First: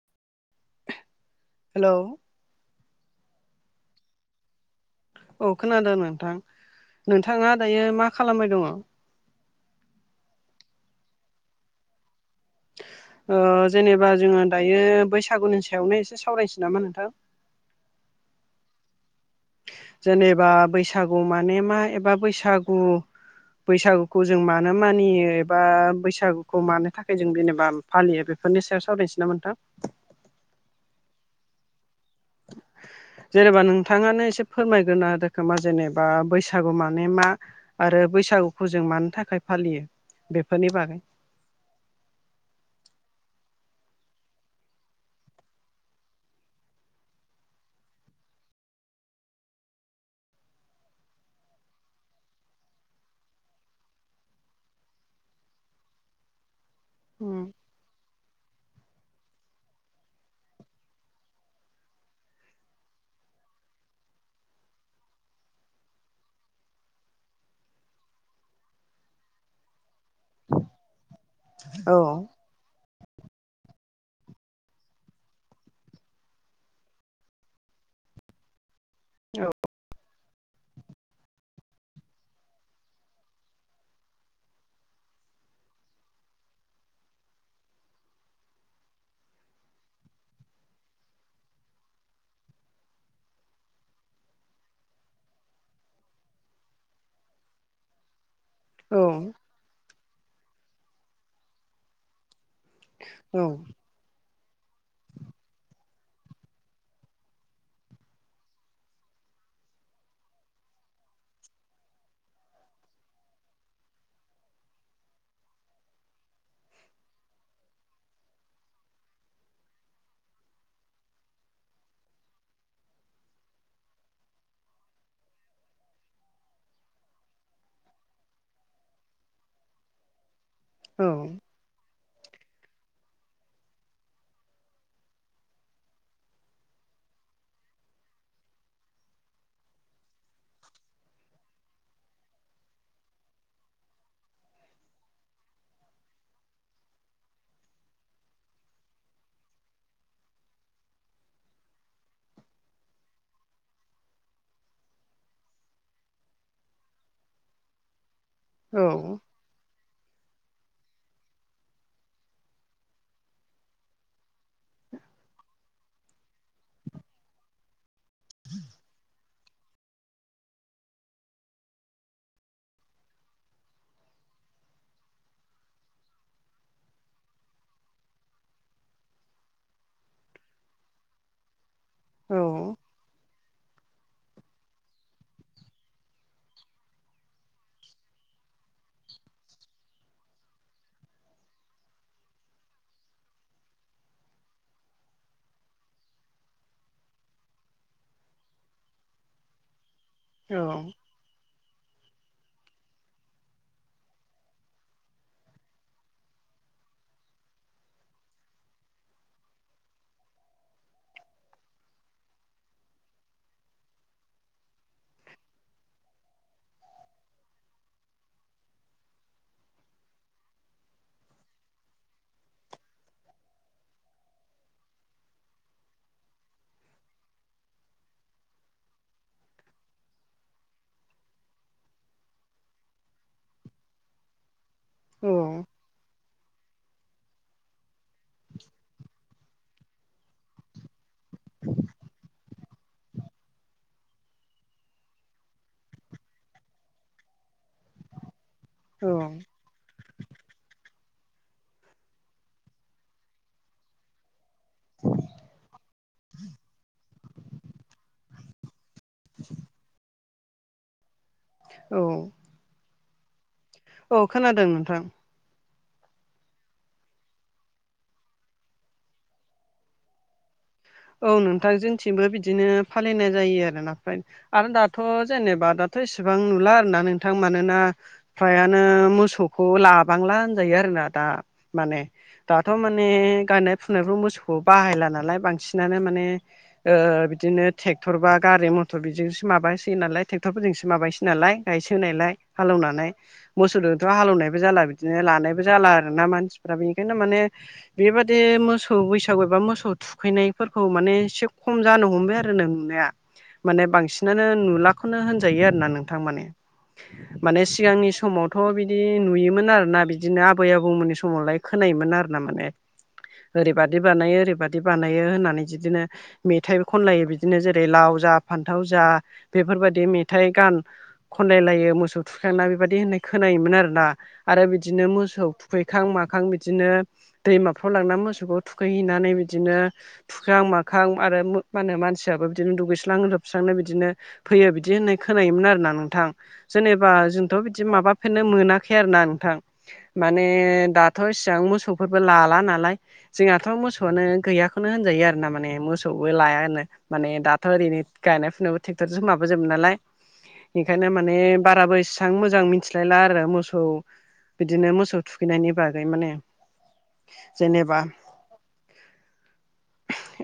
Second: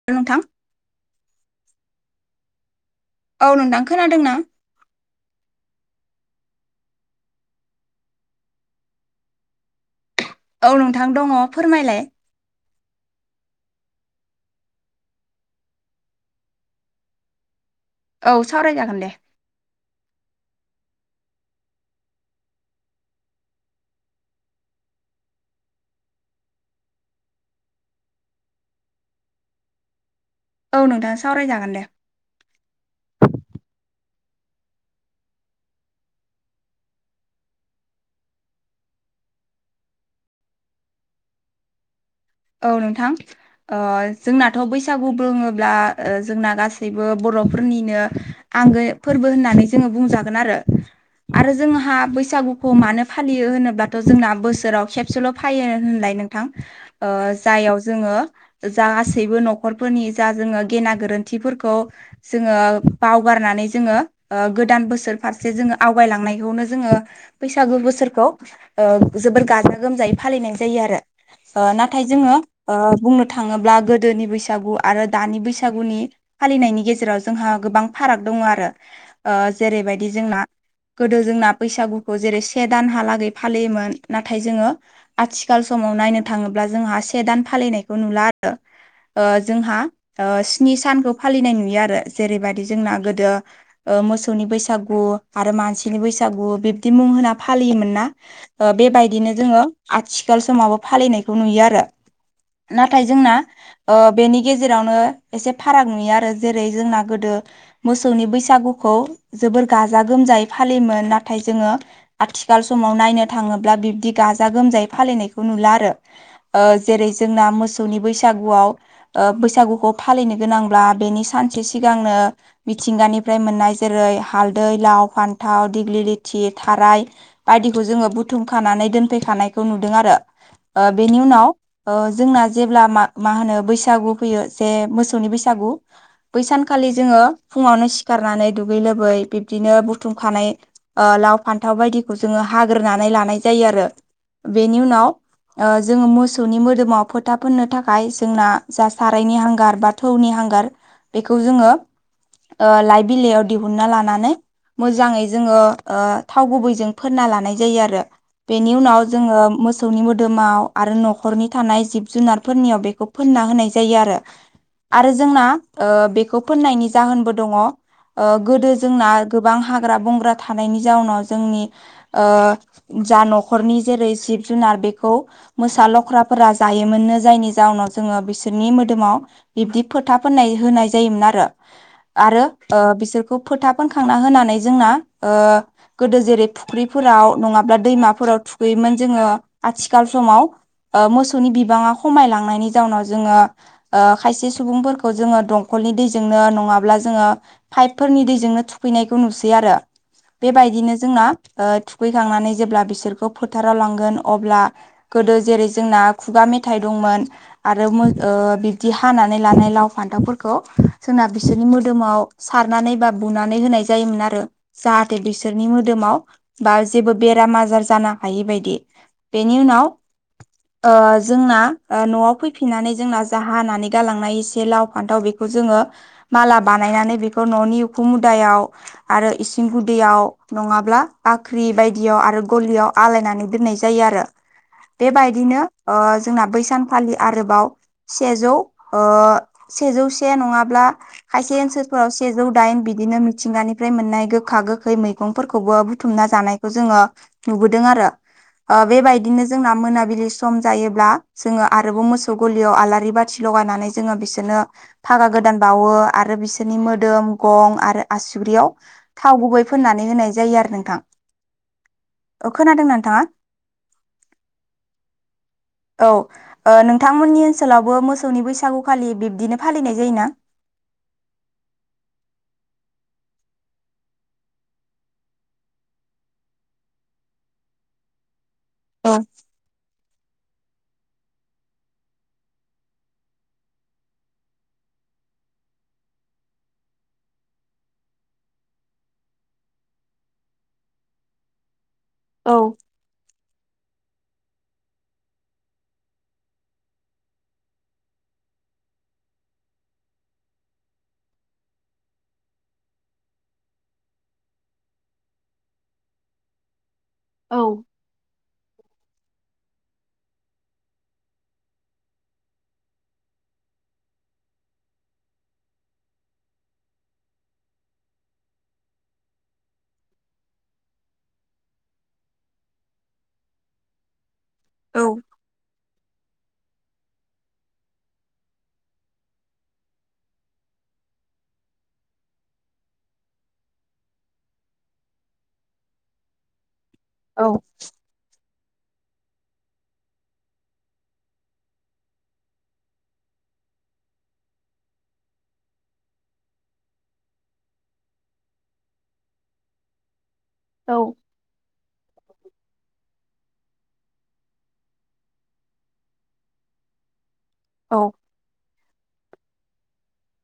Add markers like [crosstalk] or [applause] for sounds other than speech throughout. [unintelligible] नोंथां हेलौ औ नोंथां खोनादों ना? औ खोनादों नोंथां नोंथाङा दायो मा खालामबाय दङ? औ नोंथां दङ फोरमायलाय ओ जेनेबा जोङो दायो बैसागुनि सायावनो एसे सावरायनोसै नामा नोंथां? औ सावरायजागोन दे जेनेबा बैसागु माने मा एबा बैसागु बैसागुखौ जों मानो मानियो एबा बैसागुखौ मानो थाखाय जों जेनेबा फालियो बेफोरनि सायाव सावरायनोसै नामा नोंथां औ नोंथां सावरायजागोन दे जेनेबा नोंथाङानो एसे फोरमायग्रोना होदो खोमा जेनेबा बैसागु माने मा? आरो बैसागुखौ जों मानो थाखाय फालियो बेफोरनि बागै औ नोंथां ओ जोंनाथ' बैसागु बुङोब्ला ओ जोंना गासैबो बर'फोरनिनो आंगो फोरबो होननानै जोङो बुंजागोन आरो आरो जोंहा बैसागुखौ मानो फालियो होनोब्लाथ' जोंना बोसोराव खेबसेल' फायो होनलाय नों नोंथां ओ औ जायाव जोङो जा गासैबो न'खरफोरनि जा जोङो गेना गोरोन्थिफोरखौ जोङो बावगारनानै जोङो ओ गोदान बोसोर फारसे जोङो आवगायलांनायखौनो जोङो बैसागु बोसोरखौ ओ जोबोर गाजा गोमजायै फालिनाय जायो आरो ओ औ नाथाय जोङो बुंनो थाङोब्ला गोदोनि बैसागु आरो दानि बैसागुनि फालिनायनि गेजेराव जोंहा गोबां फाराग दङ आरो ओ जेरैबायदि जोंना गोदो जोंना बैसागुखौ जेरै से दानहालागै फालियोमोन नाथाय जोङो आथिखाल समाव नायनो थाङोब्ला जोंहा से दान फालिनायखौ नुला आरो ओ जोंहा स्नि सानखौ फालिनाय नुयो आरो जेरैबायदि जोंना गोदो ओ मोसौनि बैसागु आरो मानसिनि बैसागु बिब्दि मुं होना फालियोमोन ना? ओ औ बेबायदिनो जोङो आथिखाल समाव फालिनायखौ नुयो आरो नाथाय जोंना औ ओ बेनि गेजेरावनो एसे फाराग नुयो आरो जेरै जोंना गोदो मोसौनि बैसागुखौ जोबोर गाजा गोमजायै फालियोमोन नाथाय जोङो आथिखाल समाव नायनो थाङोब्ला बिबदि गाजा गोमजायै फालिनायखौ नुला। ओ-आरो जेरै जोंना मोसौनि बैसागुआव। ओ-बैसागुखौ फालिनो गोनांब्ला बेनि सानसे सिगांनो। मिथिंगानिफ्राय मोननाय जेरै हालदै, लाव, फान्थाव, दिग्लि-लिथि, थाराय। बायदिखौ जोङो बुथुमखानानै दोनफैखानायखौ नुदों आरो ओ-बेनि उनाव। ओ-जोंना जेब्लामा- मा होनो बैसागु फैयो जे मोसौनि बैसागु। बैसानखालि जोङो फुङावनो सिखारनानै दुगै लोबै बिब्दिनो बुथुमखानाय लाव फान्थाव बायदिखौ जोङो हाग्रोनानै लानाय जायो आरो। बेनि उनाव ओ-जोङो मोसौनि मोदोमाव फोथा फोननो थाखाय जोंना जा सारायनि हांगार बा थौनि हांगार। बेखौ जोङो ओ लाइ बिलाइयाव दिहुनना लानानै मोजाङै जोङो ओ थाव गुबैजों फोनना लानाय जायो आरो बेनि औ औ उनाव जोङो मोसौनि मोद दोमाव आरो न'खरनि थानाय जिब जुनारफोरनियाव बेखौ फोनना होनाय जायो आरो आरो जोंना ओ बेखौ फोननायनि जाहोनबो दङ ओ गोदो जोंना गोबां हाग्रा बंग्रा थानायनि जाउनाव जोंनि ओ जा न'खरनि जेरै जिब जुनार बे खौ मोसा लख्राफोरा जायोमोननो जायनि जाउनाव जोङो बिसोरनि मोदोमाव बिब्दि फोथा फोनाय होनाय जायोमोन आरो औ आरो ओ बिसोरखौ फोथा फोनखांना होनानै जोंना ओ- गोदो जेरै फुख्रिफोराव नङाब्ला दैमाफोराव थुखैयोमोन जोङो आथिखाल समाव ओ- मोसौनि बिबाङा खमायलांनायनि जाउनाव जोङो ओ- खायसे सुबुंफोरखौ जोङो दंखलनि दैजोंनो नङाब्ला जोङो पाइपफोरनि दैजोंनो थुखैनायखौ नुसै आरो। औ बेबायदिनो जोंना ओ-थुखैखांनानै जेब्ला बिसोरखौ फोथाराव लांगोन अब्ला गोदो जेरै जोंना खुगा मेथाइ दंमोन। आरो मो ओ-बिब्दि हानानै लानाय लाव फान्थावफोरखौ जोंना बिसोरनि मोदोमाव सारनानै बा बुनानै होनाय जायोमोन आरो जाहाथे बिसोरनि मोदोमाव बा जेबो बेराम आजार जानो हायि बायदि। बेनि उनाव ओ-जोंना न'आव फैफिननानै जोंना जा हानानै गालांनाय एसे लाव फान्थाव बे खौ जोङो माला बानायनानै बेखौ न'नि उखु मुदायाव आरो इसिं गुदैयाव नङाब्ला बाख्रि बायदियाव आरो गलियाव आलायनानै दोननाय जायो आरो बेबायदिनो औ ओ-जोंना बैसान फालि आरोबाव सेजौ ओ-सेजौ से नङाब्ला खायसे ओनसोलफोराव सेजौ दाइन बिदिनो मिथिंगानिफ्राय मोननाय गोखा गोखै मैगंफोरखौबो बुथुमना जानाय खौ जोङो नुबोदों आरो औ ओ-बेबायनो जोंना मोननबिलि सम जायोब्ला जोङो आरोबाव मोसौ गलियाव आलारि बाथि लगायनानै जोङो बिसोरनो फागा गोदान बावो आरो बिसोरनि मोदोम गं आरो आसुग्रियाव थाव गुबै फोननानै होनाय जायो आरो नोंथां। औ। औ खोनादों नोंथाङा? औ खोनादों नोंथां। औ नोंथांमोननि ओनसोलावबो मोसौनि बैसागुखालि बिब्दिनो फालिनाय जायोना? औ नोंथां जोंथिंबो बिदिनो फालिनाय जायो आरो ना फ्राय। आरो दाथ' जेनेबा दाथ' इसेबां नुला आर ना नोंथां मानोना फ्रायानो औ मोसौखौ लाबांला होनजायो आरोना दा। माने दाथ' माने गाननाय फुनायफ्राव मोसौखौ बाहायला नालाय बांसि सिनानो माने। ओ-बिदिनो ट्रेक्टर बा गारि मथर बिजोंसो माबायसै नालाय ट्रेक्टरफोरजोंसो माबायसै नालाय। गायसोनायलाय औ हालौवनानै। मोसौजोंथ' हालेवनायबो जाला बिदिनो लानायबो जाला आरोना मानसिफ्रा बेनिखायनो माने बेबादि मोसौ बैसागु एबा मोसौ थुखैनाय फोरखौ माने एसे खम जानो हमबाय आरो नों नुटनाया माने बांसिनानो नुलाखौनो होनजायो आरो ना नोंथां माने औ माने सिगांनि समाव थ' बिदि नुयोमोन आरोना बिदिनो आबै आबौमोननि समावलाय खोनायोमोन आर ना माने ओरैबादि बानायो ओरैबादि बानायो होननानै बिदिनो मेथाइबो खनलायो बिदिनो जेरै लाव जा फान्थाव जा बेफोरबायदि मेथाइ गान खनलायलायो मोसौ थुखांना बेबायदि होननाय खोनायोमोन आरोना आरो बिदिनो औ मोसौ थुखैखां माखां बि बिदिनो दैमाफ्राव लांनानै मोसौखौ थुखैहैनानै बिदिनो। हुखां माखां आरो मा होनो मानसियाबो बिदिनो दुगैस्रांनो लोबस्रांनो बिदिनो फैयो बिदि होननाय खोनायोमोन आरोना नोंथां जेनेबा औ जोंथ' बिदि माबा। खोनो मोनाखै आरोना नोंथां माने दाथ' एसेबां मोसौफोरबो लाला नालाय। जोंहाथ' मोसौआनो गैयाखौनो होनजायो आरो ना माने मोसौबो लायानो। माने दाथ' ओरैनो गायनाय फुनायावबो ट्रेक्टरजोंसो माबाजोबो नालाय। ओंखायनो माने बाराबो इस आं मोजां मिथिलायला आरो मोसौ बिदिनो मोसौ थुखैनायनि बागै माने। जेनेबा औ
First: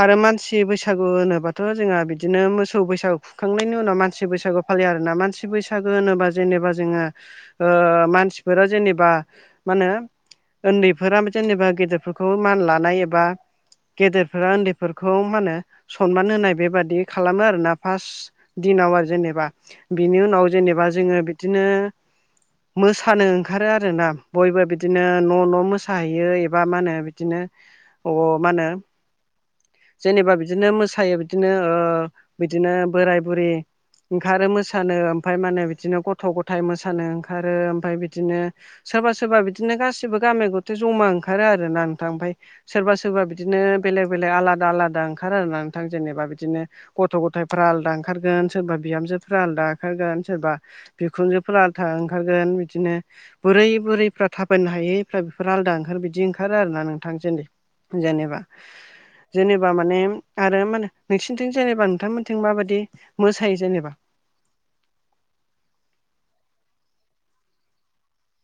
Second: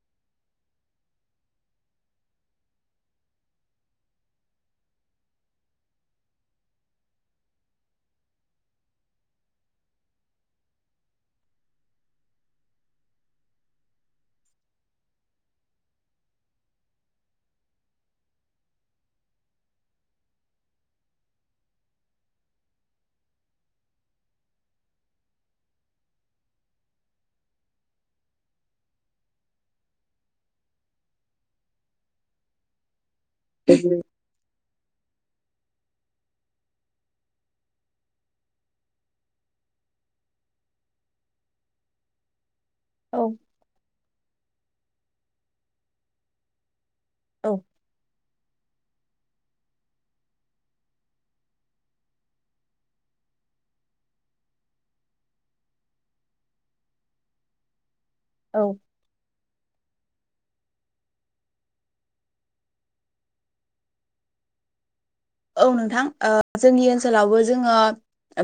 आरो मानसि बैसागु होनोबाथ' जोंहा बिदिनो मोसौ बैसागु खुंखांनायनि उनाव मानसि बैसागु फालियो आरोना मानसि बैसागो होनोबा जेनेबा जोङो ओ मानसिफोरा जेनेबा मा होनो उन्दैफोरा जेनेबा गेदेरफोरखौ मान लानाय एबा गेदेर फोरा उन्दैफोरखौ मा होनो सनमान होनाय बेबादि खालामो आरोना फार्स्ट दिनाव आरो जेनेबा बिनि उनाव जेनेबा जोङो बिदिनो मोसानो ओंखारो आरोना बयबो बिदिनो न' न' मोसाहैयो एबा मा होनो बिदिनो अ मा होनो जेनेबा बिदिनो मोसायो बिदिनो ओ बिदिनो बोराय बुरि ओंखारो मोसानो ओमफाय मानो बिदिनो गथ' गथाइ मोसानो ओंखारो ओमफाय बिदिनो सोरबा सोरबा बिदिनो गासिबो गामिया गथे जमा ओंखारो आरोना नोंथां ओमफाय सोरबा सोरबा औ बिदिनो बेलेग बेलेक आलादा आलादा ओंखार आर नोंथां जेनेबा बिदिनो गथ' गथायफ्रा आलदा ओंखारगोन सोरबा बिहामजोफ्रा आलदा ओंखारगोन सोरबा बिखुनजोफोरा आथा ओंखारगोन बिदिनो बोरै बुरैफ्रा थाबायनो हायैफ्रा बेफोर आलादा ओंखारो बिदि ओंखारो आरोना नोंथां जो जेनेबा औ जेनेबा माने आरो मा होनो नोंसिनिथिं जेनेबा नोंथांमोनथिं माबायदि मोसायो जेनेबा औ नोंथां ओ जोंनि ओनसोलावबो जोङो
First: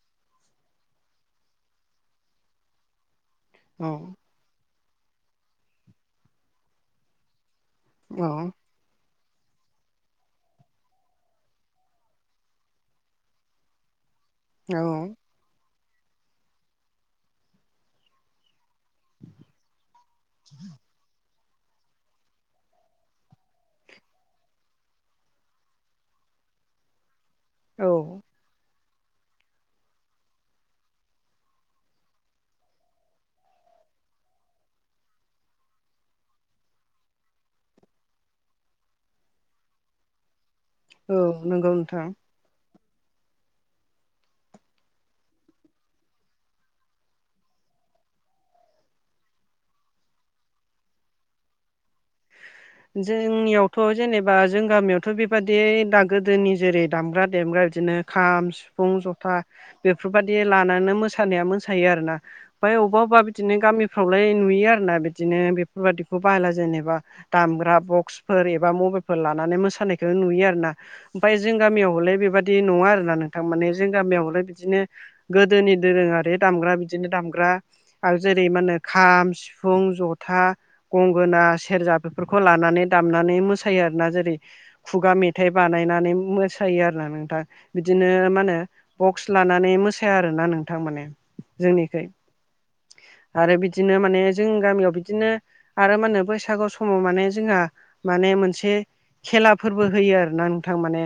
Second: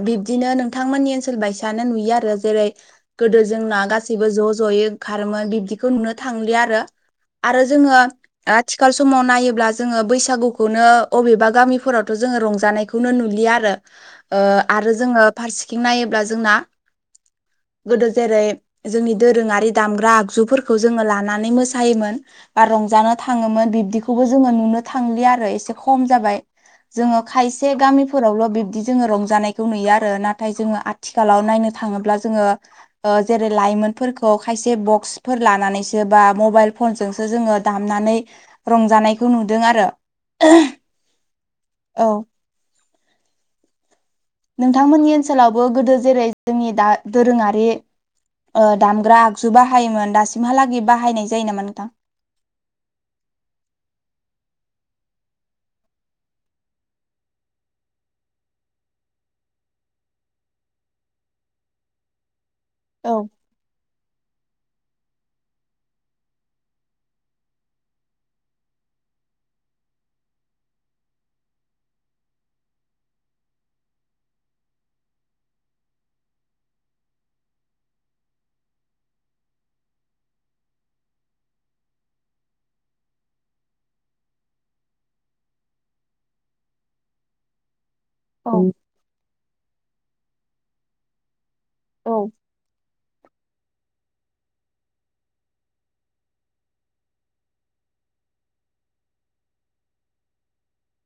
बिब्दिनो नोंथांमोननि ओनसोल बायसानो नुयो आरो जेरै गोदो जोंना औ गासैबो ज' ज'यै ओंखारोमोन बिब्दिखौ नुनो थांलिया आरो आरो जोङो औ आथिखाल समाव नायोब्ला जोङो बैसागुखौनो अबेबा गामि फोरावथ' जोङो रंजानायखौनो नुलिया आरो औ आरो जोङो फारसेथिं नायोब्ला जोंना गोदो जेरै जोंनि दोरोङारि दामग्रा आगजुफोरखौ जोङो लानानै मोसायोमोन बा रंजानो थाङोमोन बिबदिखौबो जोङो नुनो थांलि आरो एसे खम जाबाय जोङो खायसे औ गामिफोरावल' बिबदि जोङो रंजानाय बेखौ नुयो आरो नाथाय जोङो आथिखालाव नायनो थाङोब्ला जोङो ओ जेरै लाइमोनफोरखौ खायसे बक्स फोर लानानैसो बा मबाइल फनजोंसो जोङो दामनानै रंजानायखौ नुदों आरो [unintelligible] औ नोंगौ औ नोंथांमोननि ओनसोलावबो गोदो जेरै जोंनि दा दोरोङारि दामग्रा आगजु बाहायोमोन दासिमहालागै बाहायनाय जायो नामा नोंथां? जोंनियावथ' जेनेबा जों गामियावथ' बेबादि दा गोदोनि जेरै दामग्रा देग्रा बिदिनो खाम सिफुं जथा बेफोरबायाददि लानानैनो मोसानाया मोसायो आरोना। ओमफ्राय अबेबा औ अबेबा बिदिनो गामिफ्रावलाय नुयो आरोना बिदिनो बेफोरबादिखौ बाहायला जेनेबा दामग्रा बक्सफोर एबा मबाइलफोर लानानै मोसानायखौ नुयो आरोना। ओमफ्राय जों गामियावलाय बेबादि नङा आरोना नोंथां माने जों गामियावलाय बिदिनो गोदोनि दोरोङारि दामग्रा बिदिनो दामग्रा आरो जेरै मा होनो खाम सिफुं जथा गंगोना सेरजा बेफोरखौ लानानै दामनानै मोसायो आरो ना जेरै खुगा मेथाइ बानायनानै मोसायो आरोना नोंथां बिदिनो मा औ होनो बक्स लानानै मोसाया आरोना नोंथां माने जोंनिखाय औ आरो बिदिनो माने जों गामियाव बिदिनो आरो मा होनो बैसागु समाव माने जोंहा माने मोनसे खेलाफोरबो होयो आरो ना नोंथां माने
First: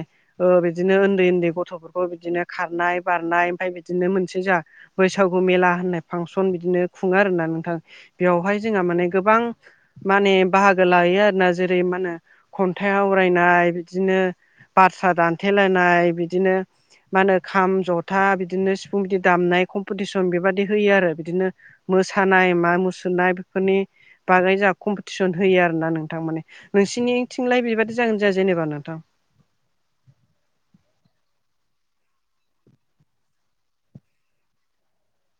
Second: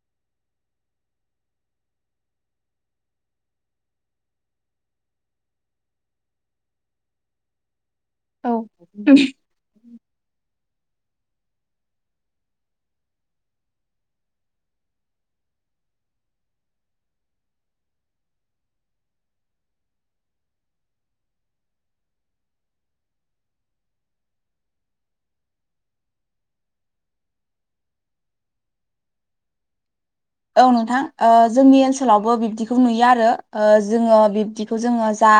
बिदिनो उन्दै उन्दै गथ'फोरखौ बिदिनो खारनाय बारनाय ओमफ्राय बिदिनो मोनसे जा बैसागु मेला होननाय फांसन बिदिनो खुङो आरो ना नोंथां। औ बेवहाय जोंहा माने गोबां माने बाहागो लायो आरोना। जेरै मा होनो खन्थाइ आवरायनाय बिदिनो बारसा दानथेलायनाय बिदिनो मा होनो खाम जथा बिदिनो सिफुं बिदि दामनाय कम्पिटिसन बेबादि होयो आरो बिदिनो मोसानाय मा मुसुरनाय बेफोरनि बागै जोंहा कम्पिटि टिसन होयो आरो ना नोंथां। माने नोंसिनिथिंलाय बेबादि जागोन्ना जाया जेनेबा नोंथां? औ नोंथां ओ जोंनि ओनसोलावबो बिब्दिखौ नुयो आरो जोङो बिब्दिखौ जोङो जा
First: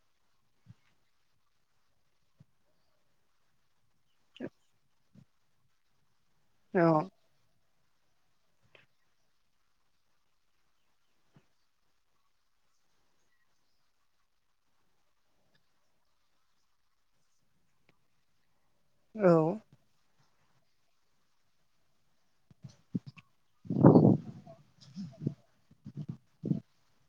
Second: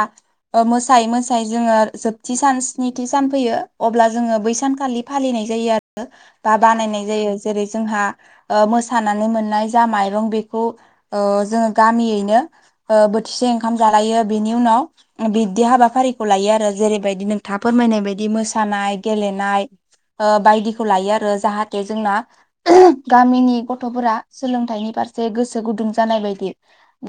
मोसायै मोसायै जोङो जोबथि सान स्निथि सान फैयो। अब्ला जोङो बैसानखालि फालिनाय जायो आरो बा बानायनाय औ जायो। जेरै जोंहा मोसानानै मोननाय जा माइरं बेखौ ओ जोङो गामियैनो बोथिसे ओंखाम जालायो बेनि उनाव बिबदि हाबाफारिखौ लायो आरो जेरैबायदि नोंथाआ फोरमायनाय बादि मोसानाय। औ गेलेनाय बायदिखौ लायो आरो जाहाथे जोंना गामिनि गथ'फोरा सोलोंथाइनि फारसे गोसो गुदुं जानाय बायदि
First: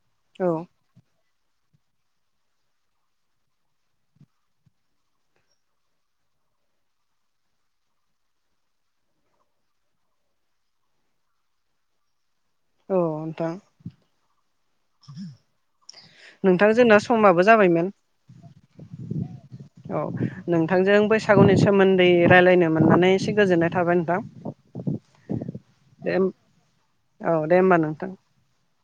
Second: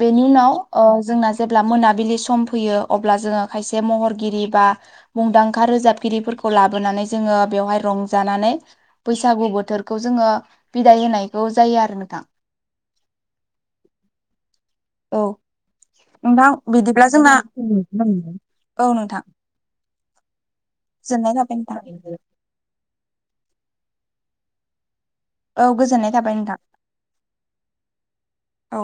बेनि औ उनाव जोंना जेब्ला मोनाबिलि सम फैयो अब्ला जोङो खायसे महरगिरि बा मुंदांखा रोजाबगिरिफोरखौ लाबोनानै जोङो बेवहाय रंजानानै बैसागु बोथोरखौ जोङो बिदाय होनायखौ जायो आरो नोंथां। औ नोंथां। औ नोंथां बिदिब्ला जोंना औ नोंथां। औ नोंथांजों गोजोननाय बैसागुनि थाबाय नोंथां सोमोन्दै रायज्लायनो मोननानै एसे गोजोननाय थाबाय नोंथां। औ गोजोननाय दे थाबाय नोंथां औ दे होमबा नोंथां औ।